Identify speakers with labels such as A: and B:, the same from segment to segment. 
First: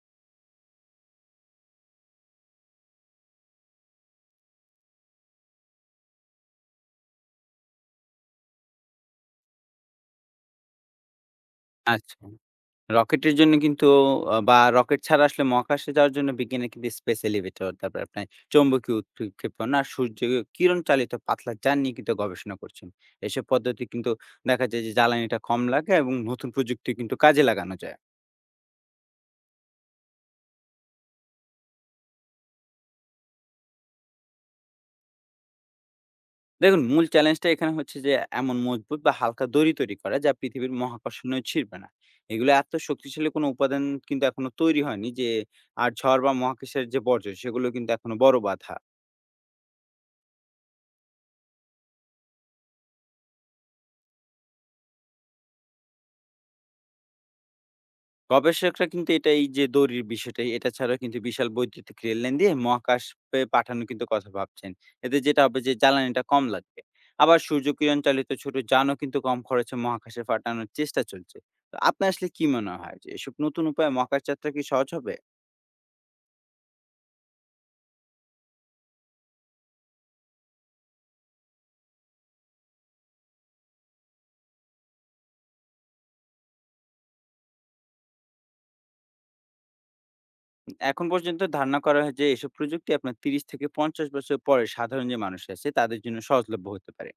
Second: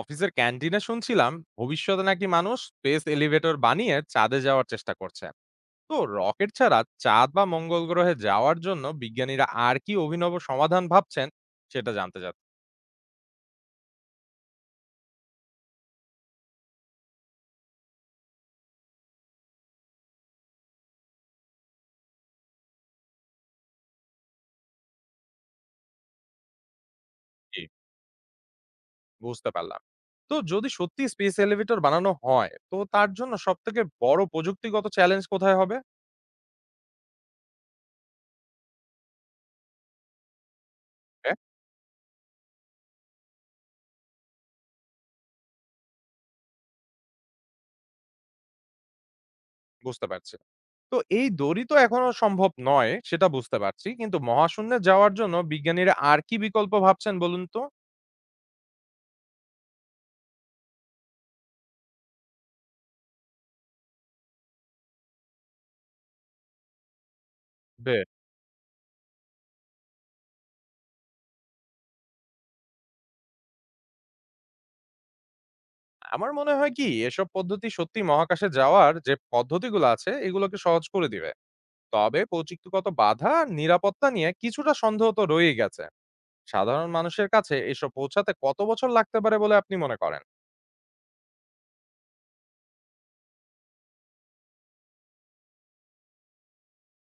A: অফিসের ক্যান্টিনে শুনছিলাম, ভবিষ্যতে নাকি মানুষ স্পেস এলিভেটর বানিয়ে চাঁদে যাওয়ার চেষ্টা করছে। তো রকেট ছাড়া চাঁদ বা মঙ্গল গ্রহে যাওয়ার জন্য বিজ্ঞানীরা আর কি অভিনব সমাধান ভাবছেন সেটা
B: আচ্ছা।
A: জানতে চাচ্ছি।
B: রকেটের জন্য কিন্তু বা রকেট ছাড়া আসলে মহাকাশে যাওয়ার জন্য বিজ্ঞানীরা কিন্তু স্পেস এলিভেটর, তারপরে আপনার চৌম্বকীয় উৎক্ষেপণ আর সূর্য কিরণ চালিত পাতলা যান নিয়ে কিন্তু গবেষণা করছেন। এসব পদ্ধতি কিন্তু দেখা যায় যে জ্বালানিটা কম লাগে এবং নতুন প্রযুক্তি কিন্তু কাজে লাগানো যায়।
A: বুঝতে পারলাম। তো যদি সত্যি স্পেস এলিভেটর বানানো হয় তো তার জন্য সব থেকে বড় প্রযুক্তিগত চ্যালেঞ্জ কোথায় হবে?
B: দেখুন, মূল চ্যালেঞ্জটা এখানে হচ্ছে যে এমন মজবুত বা হালকা দড়ি তৈরি করা, যা পৃথিবীর
A: হ্যাঁ,
B: মহাকর্ষণীয় ছিঁড়বে না। এগুলো এত শক্তিশালী কোনো উপাদান কিন্তু এখনো তৈরি হয়নি যে, আর ঝড় বা মহাকাশের যে বর্জ্য সেগুলো কিন্তু এখনো বড় বাধা।
A: বুঝতে পারছি। তো এই দড়ি তো এখনো সম্ভব নয় সেটা বুঝতে পারছি, কিন্তু মহাশূন্যে যাওয়ার জন্য বিজ্ঞানীরা আর কি বিকল্প ভাবছেন বলুন তো।
B: গবেষকরা কিন্তু এটা, এই যে দড়ির বিষয়টা, এটা ছাড়াও কিন্তু বিশাল বৈদ্যুতিক রেললাইন দিয়ে মহাকাশে পাঠানো কিন্তু কথা ভাবছেন। এতে যেটা হবে, যে জ্বালানিটা কম লাগবে। আবার সূর্যকিরণ চালিত ছোট যানও কিন্তু কম খরচে মহাকাশে পাঠানোর চেষ্টা চলছে। তো আপনার আসলে কি মনে হয়, যে এসব নতুন উপায়ে মহাকাশ যাত্রা কি সহজ হবে?
A: আমার মনে হয় কি এসব পদ্ধতি সত্যি মহাকাশে যাওয়ার যে পদ্ধতিগুলো আছে এগুলোকে সহজ করে দিবে। তবে প্রযুক্তিগত বাধা আর নিরাপত্তা নিয়ে কিছুটা সন্দেহ তো রয়েই গেছে। সাধারণ মানুষের কাছে এসব পৌঁছাতে কত বছর লাগতে পারে বলে আপনি মনে করেন?
B: এখন পর্যন্ত ধারণা করা হয় যে, এসব প্রযুক্তি আপনার ৩০ থেকে ৫০ বছর পরে সাধারণ যে মানুষ আছে, তাদের জন্য সহজলভ্য হতে পারে।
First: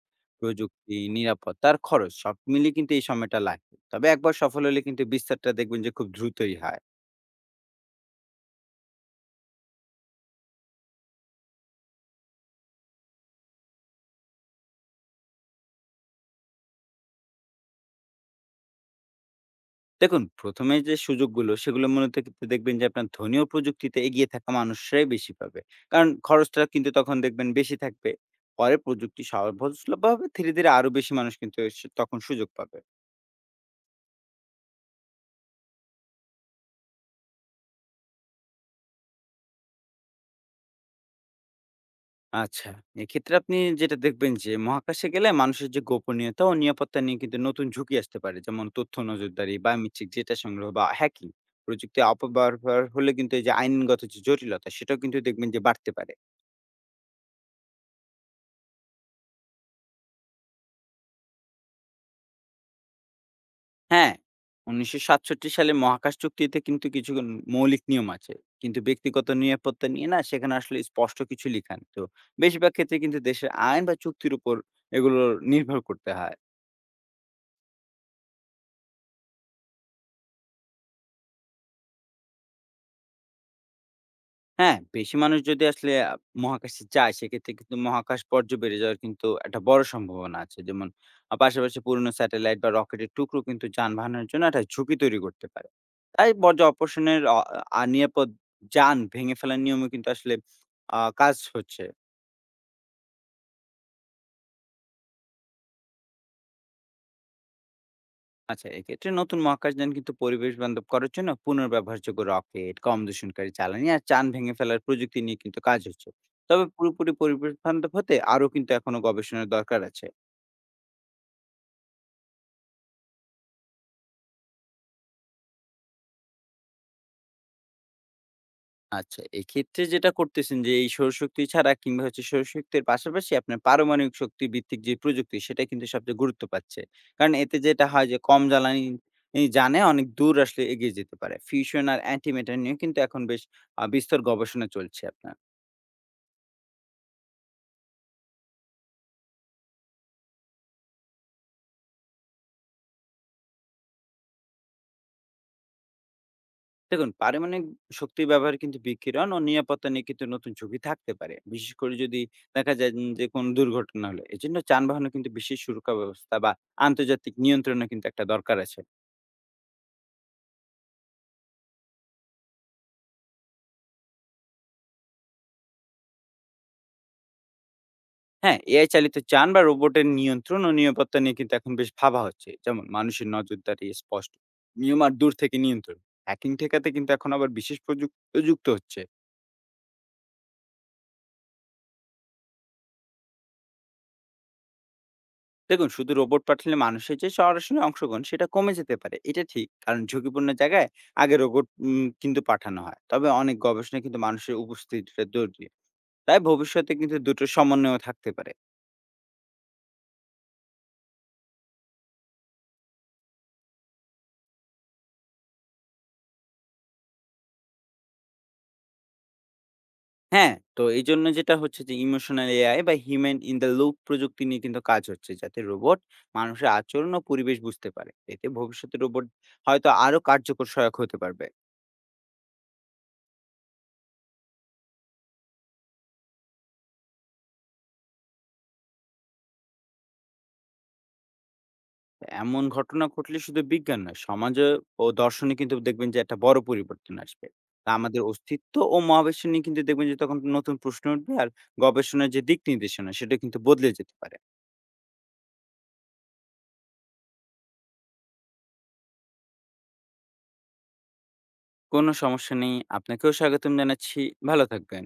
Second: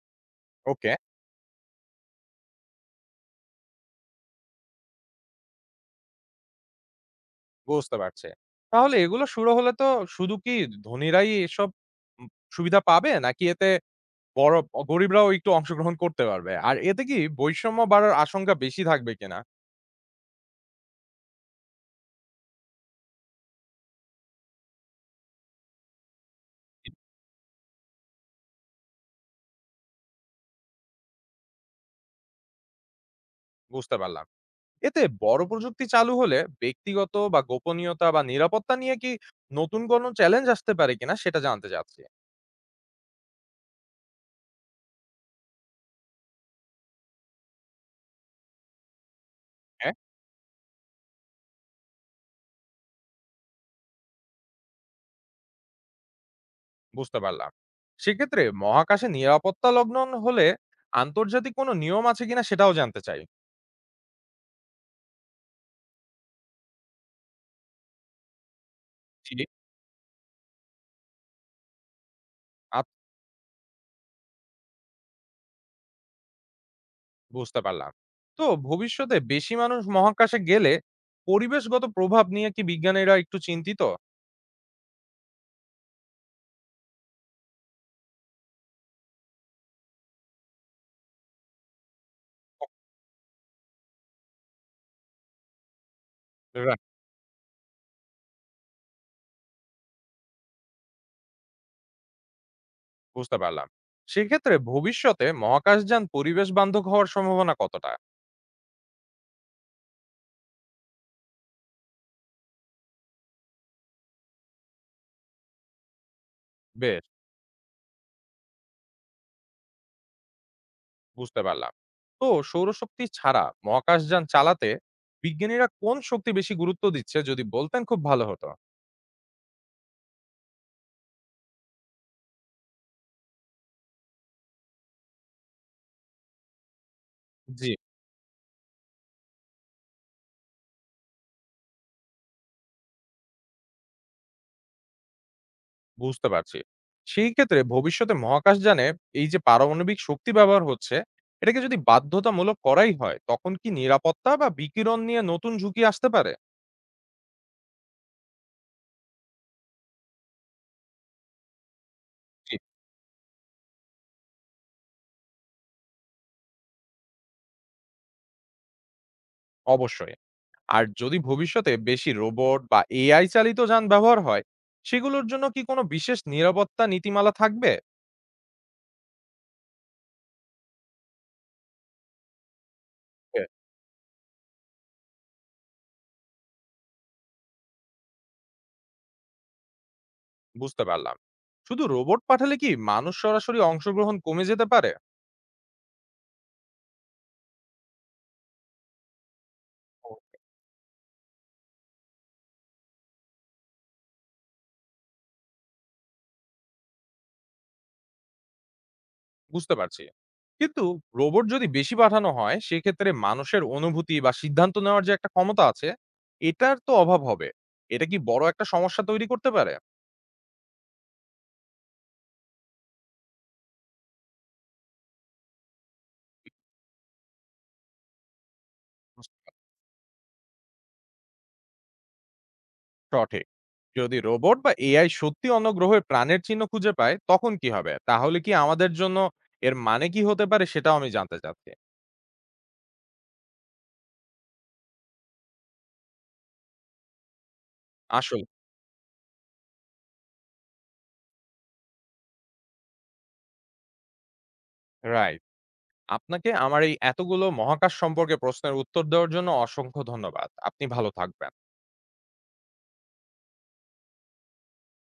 A: ওকে,
B: প্রযুক্তি, নিরাপত্তা আর খরচ সব মিলিয়ে কিন্তু এই সময়টা লাগবে। তবে একবার সফল হলে কিন্তু বিস্তারটা দেখবেন যে খুব দ্রুতই হয়।
A: বুঝতে পারছে। তাহলে এগুলো শুরু হলে তো শুধু কি ধনীরাই এসব উম সুবিধা পাবে নাকি এতে বড় গরিবরাও একটু অংশগ্রহণ করতে পারবে আর এতে কি বৈষম্য বাড়ার আশঙ্কা বেশি থাকবে কিনা?
B: দেখুন, ১ম এ যে সুযোগগুলো, সেগুলো মূলত কিন্তু দেখবেন যে আপনার ধনী ও প্রযুক্তিতে এগিয়ে থাকা মানুষরাই বেশি পাবে। কারণ খরচটা কিন্তু তখন দেখবেন বেশি থাকবে। পরে প্রযুক্তি সহজলভ্য হবে, ধীরে, ধীরে আরো বেশি মানুষ কিন্তু তখন সুযোগ পাবে।
A: বুঝতে পারলাম। এতে বড় প্রযুক্তি চালু হলে ব্যক্তিগত বা গোপনীয়তা বা নিরাপত্তা নিয়ে কি নতুন কোনো চ্যালেঞ্জ আসতে পারে কিনা সেটা জানতে চাচ্ছি।
B: আচ্ছা। এক্ষেত্রে আপনি যেটা দেখবেন, যে মহাকাশে গেলে মানুষের যে গোপনীয়তা ও নিরাপত্তা নিয়ে কিন্তু নতুন ঝুঁকি আসতে পারে। যেমন তথ্য নজরদারি,
A: হ্যাঁ,
B: বায়োমেট্রিক ডেটা সংগ্রহ বা হ্যাকিং। প্রযুক্তি অপব্যবহার হলে কিন্তু এই যে আইনগত যে জটিলতা, সেটাও কিন্তু দেখবেন যে বাড়তে পারে।
A: বুঝতে পারলাম। সেক্ষেত্রে মহাকাশে নিরাপত্তা লগ্ন হলে আন্তর্জাতিক কোনো নিয়ম আছে কিনা সেটাও জানতে চাই।
B: হ্যাঁ, ১৯৬৭ সালে মহাকাশ চুক্তিতে কিন্তু কিছু মৌলিক নিয়ম আছে। কিন্তু ব্যক্তিগত
A: জি।
B: নিরাপত্তা নিয়ে না, সেখানে আসলে স্পষ্ট কিছু লিখা নেই। তো বেশিরভাগ
A: আত-
B: ক্ষেত্রে কিন্তু দেশের আইন বা চুক্তির উপর এগুলো নির্ভর করতে হয়।
A: বুঝতে পারলাম। তো ভবিষ্যতে বেশি মানুষ মহাকাশে গেলে পরিবেশগত প্রভাব নিয়ে কি বিজ্ঞানীরা একটু চিন্তিত?
B: হ্যাঁ, বেশি মানুষ যদি আসলে মহাকাশে যায়, সেক্ষেত্রে কিন্তু মহাকাশ পর্যায় বেড়ে যাওয়ার কিন্তু একটা বড় সম্ভাবনা আছে। যেমন, পাশাপাশি পুরনো স্যাটেলাইট বা রকেটের টুকরো কিন্তু যানবাহনের জন্য একটা ঝুঁকি তৈরি করতে পারে। তাই বর্জ্য
A: Right.
B: অপসারণের নিরাপদ যান ভেঙে ফেলার নিয়মে কিন্তু আসলে কাজ হচ্ছে।
A: বুঝতে পারলাম। সেক্ষেত্রে ভবিষ্যতে মহাকাশযান পরিবেশ বান্ধব হওয়ার সম্ভাবনা কতটা?
B: আচ্ছা, এক্ষেত্রে নতুন মহাকাশযান কিন্তু পরিবেশ বান্ধব করার জন্য পুনর্ব্যবহারযোগ্য রকেট, কম দূষণকারী জ্বালানি আর যান ভেঙে ফেলার প্রযুক্তি নিয়ে কিন্তু কাজ হচ্ছে। তবে
A: বেশ,
B: পুরোপুরি পরিবেশ বান্ধব হতে আরো কিন্তু এখনো গবেষণার দরকার আছে।
A: বুঝতে পারলাম। তো সৌরশক্তি ছাড়া মহাকাশযান চালাতে বিজ্ঞানীরা কোন শক্তি বেশি গুরুত্ব দিচ্ছে যদি বলতেন খুব ভালো হতো।
B: আচ্ছা, এক্ষেত্রে যেটা করতেছেন, যে এই সৌরশক্তি ছাড়া কিংবা হচ্ছে সৌরশক্তির পাশাপাশি আপনার পারমাণবিক শক্তি ভিত্তিক যে প্রযুক্তি, সেটা কিন্তু সবচেয়ে গুরুত্ব পাচ্ছে। কারণ এতে
A: জি,
B: যেটা হয়, যে কম জ্বালানি ই জানে অনেক দূর আসলে এগিয়ে যেতে পারে। ফিউশন আর অ্যান্টিম্যাটার নিয়ে কিন্তু এখন বেশ বিস্তর গবেষণা চলছে আপনার।
A: বুঝতে পারছি। সেই ক্ষেত্রে ভবিষ্যতে মহাকাশযানে এই যে পারমাণবিক শক্তি ব্যবহার হচ্ছে, এটাকে যদি বাধ্যতামূলক করাই হয়, তখন কি নিরাপত্তা বা বিকিরণ নিয়ে নতুন ঝুঁকি আসতে পারে?
B: দেখুন, পারমাণবিক শক্তির ব্যবহার কিন্তু বিকিরণ ও নিরাপত্তা নিয়ে কিন্তু নতুন ঝুঁকি থাকতে পারে। বিশেষ করে যদি
A: জি,
B: দেখা যায় যে কোনো দুর্ঘটনা হলে। এজন্য যানবাহনে কিন্তু বিশেষ সুরক্ষা ব্যবস্থা বা আন্তর্জাতিক নিয়ন্ত্রণও কিন্তু একটা দরকার আছে।
A: অবশ্যই। আর যদি ভবিষ্যতে বেশি রোবট বা এআই চালিত যান ব্যবহার হয়, সেগুলোর জন্য কি কোনো বিশেষ নিরাপত্তা নীতিমালা থাকবে?
B: হ্যাঁ, এআই চালিত যান বা রোবটের নিয়ন্ত্রণ ও নিরাপত্তা নিয়ে কিন্তু এখন বেশ ভাবা হচ্ছে। যেমন মানুষের নজরদারি, স্পষ্ট নিয়ম আর দূর থেকে নিয়ন্ত্রণ। হ্যাকিং ঠেকাতে কিন্তু এখন আবার বিশেষ প্রযুক্ত যুক্ত হচ্ছে।
A: বুঝতে পারলাম। শুধু রোবট পাঠালে কি মানুষ সরাসরি অংশগ্রহণ কমে যেতে পারে?
B: দেখুন, শুধু রোবট পাঠালে মানুষের যে সরাসরি অংশগ্রহণ সেটা কমে যেতে পারে। এটা ঠিক। কারণ ঝুঁকিপূর্ণ জায়গায় আগে রোবট কিন্তু পাঠানো হয়। তবে অনেক গবেষণায় কিন্তু মানুষের উপস্থিতিটা জরুরি। তাই ভবিষ্যতে কিন্তু দুটোর সমন্বয়ও থাকতে পারে।
A: বুঝতে পারছি। কিন্তু রোবট যদি বেশি পাঠানো হয় সেক্ষেত্রে মানুষের অনুভূতি বা সিদ্ধান্ত নেওয়ার যে একটা ক্ষমতা আছে এটার তো অভাব হবে। এটা কি বড় একটা সমস্যা তৈরি করতে পারে?
B: হ্যাঁ, তো এইজন্য যেটা হচ্ছে, যে ইমোশনাল এআই বা হিউম্যান ইন দ্য লুপ প্রযুক্তি নিয়ে কিন্তু কাজ হচ্ছে। যাতে রোবট মানুষের আচরণ ও পরিবেশ বুঝতে পারে। এতে ভবিষ্যতে রোবট হয়তো আরো কার্যকর সহায়ক হতে পারবে।
A: সঠিক। যদি রোবট বা এআই সত্যি অন্য গ্রহে প্রাণের চিহ্ন খুঁজে পায় তখন কি হবে? তাহলে কি আমাদের জন্য এর মানে কি হতে পারে সেটাও আমি জানতে চাচ্ছি।
B: এমন ঘটনা ঘটলে শুধু বিজ্ঞান নয়, সমাজে ও দর্শনে কিন্তু দেখবেন যে একটা বড় পরিবর্তন আসবে। তা আমাদের
A: আসল
B: অস্তিত্ব ও মহাবিশ্ব নিয়ে কিন্তু দেখবেন যে তখন নতুন প্রশ্ন উঠবে, আর গবেষণার যে দিক নির্দেশনা, সেটা কিন্তু বদলে যেতে পারে।
A: রাইট। আপনাকে আমার এই এতগুলো মহাকাশ সম্পর্কে প্রশ্নের উত্তর দেওয়ার জন্য অসংখ্য ধন্যবাদ। আপনি ভালো থাকবেন।
B: কোনো সমস্যা নেই। আপনাকেও স্বাগতম জানাচ্ছি। ভালো থাকবেন।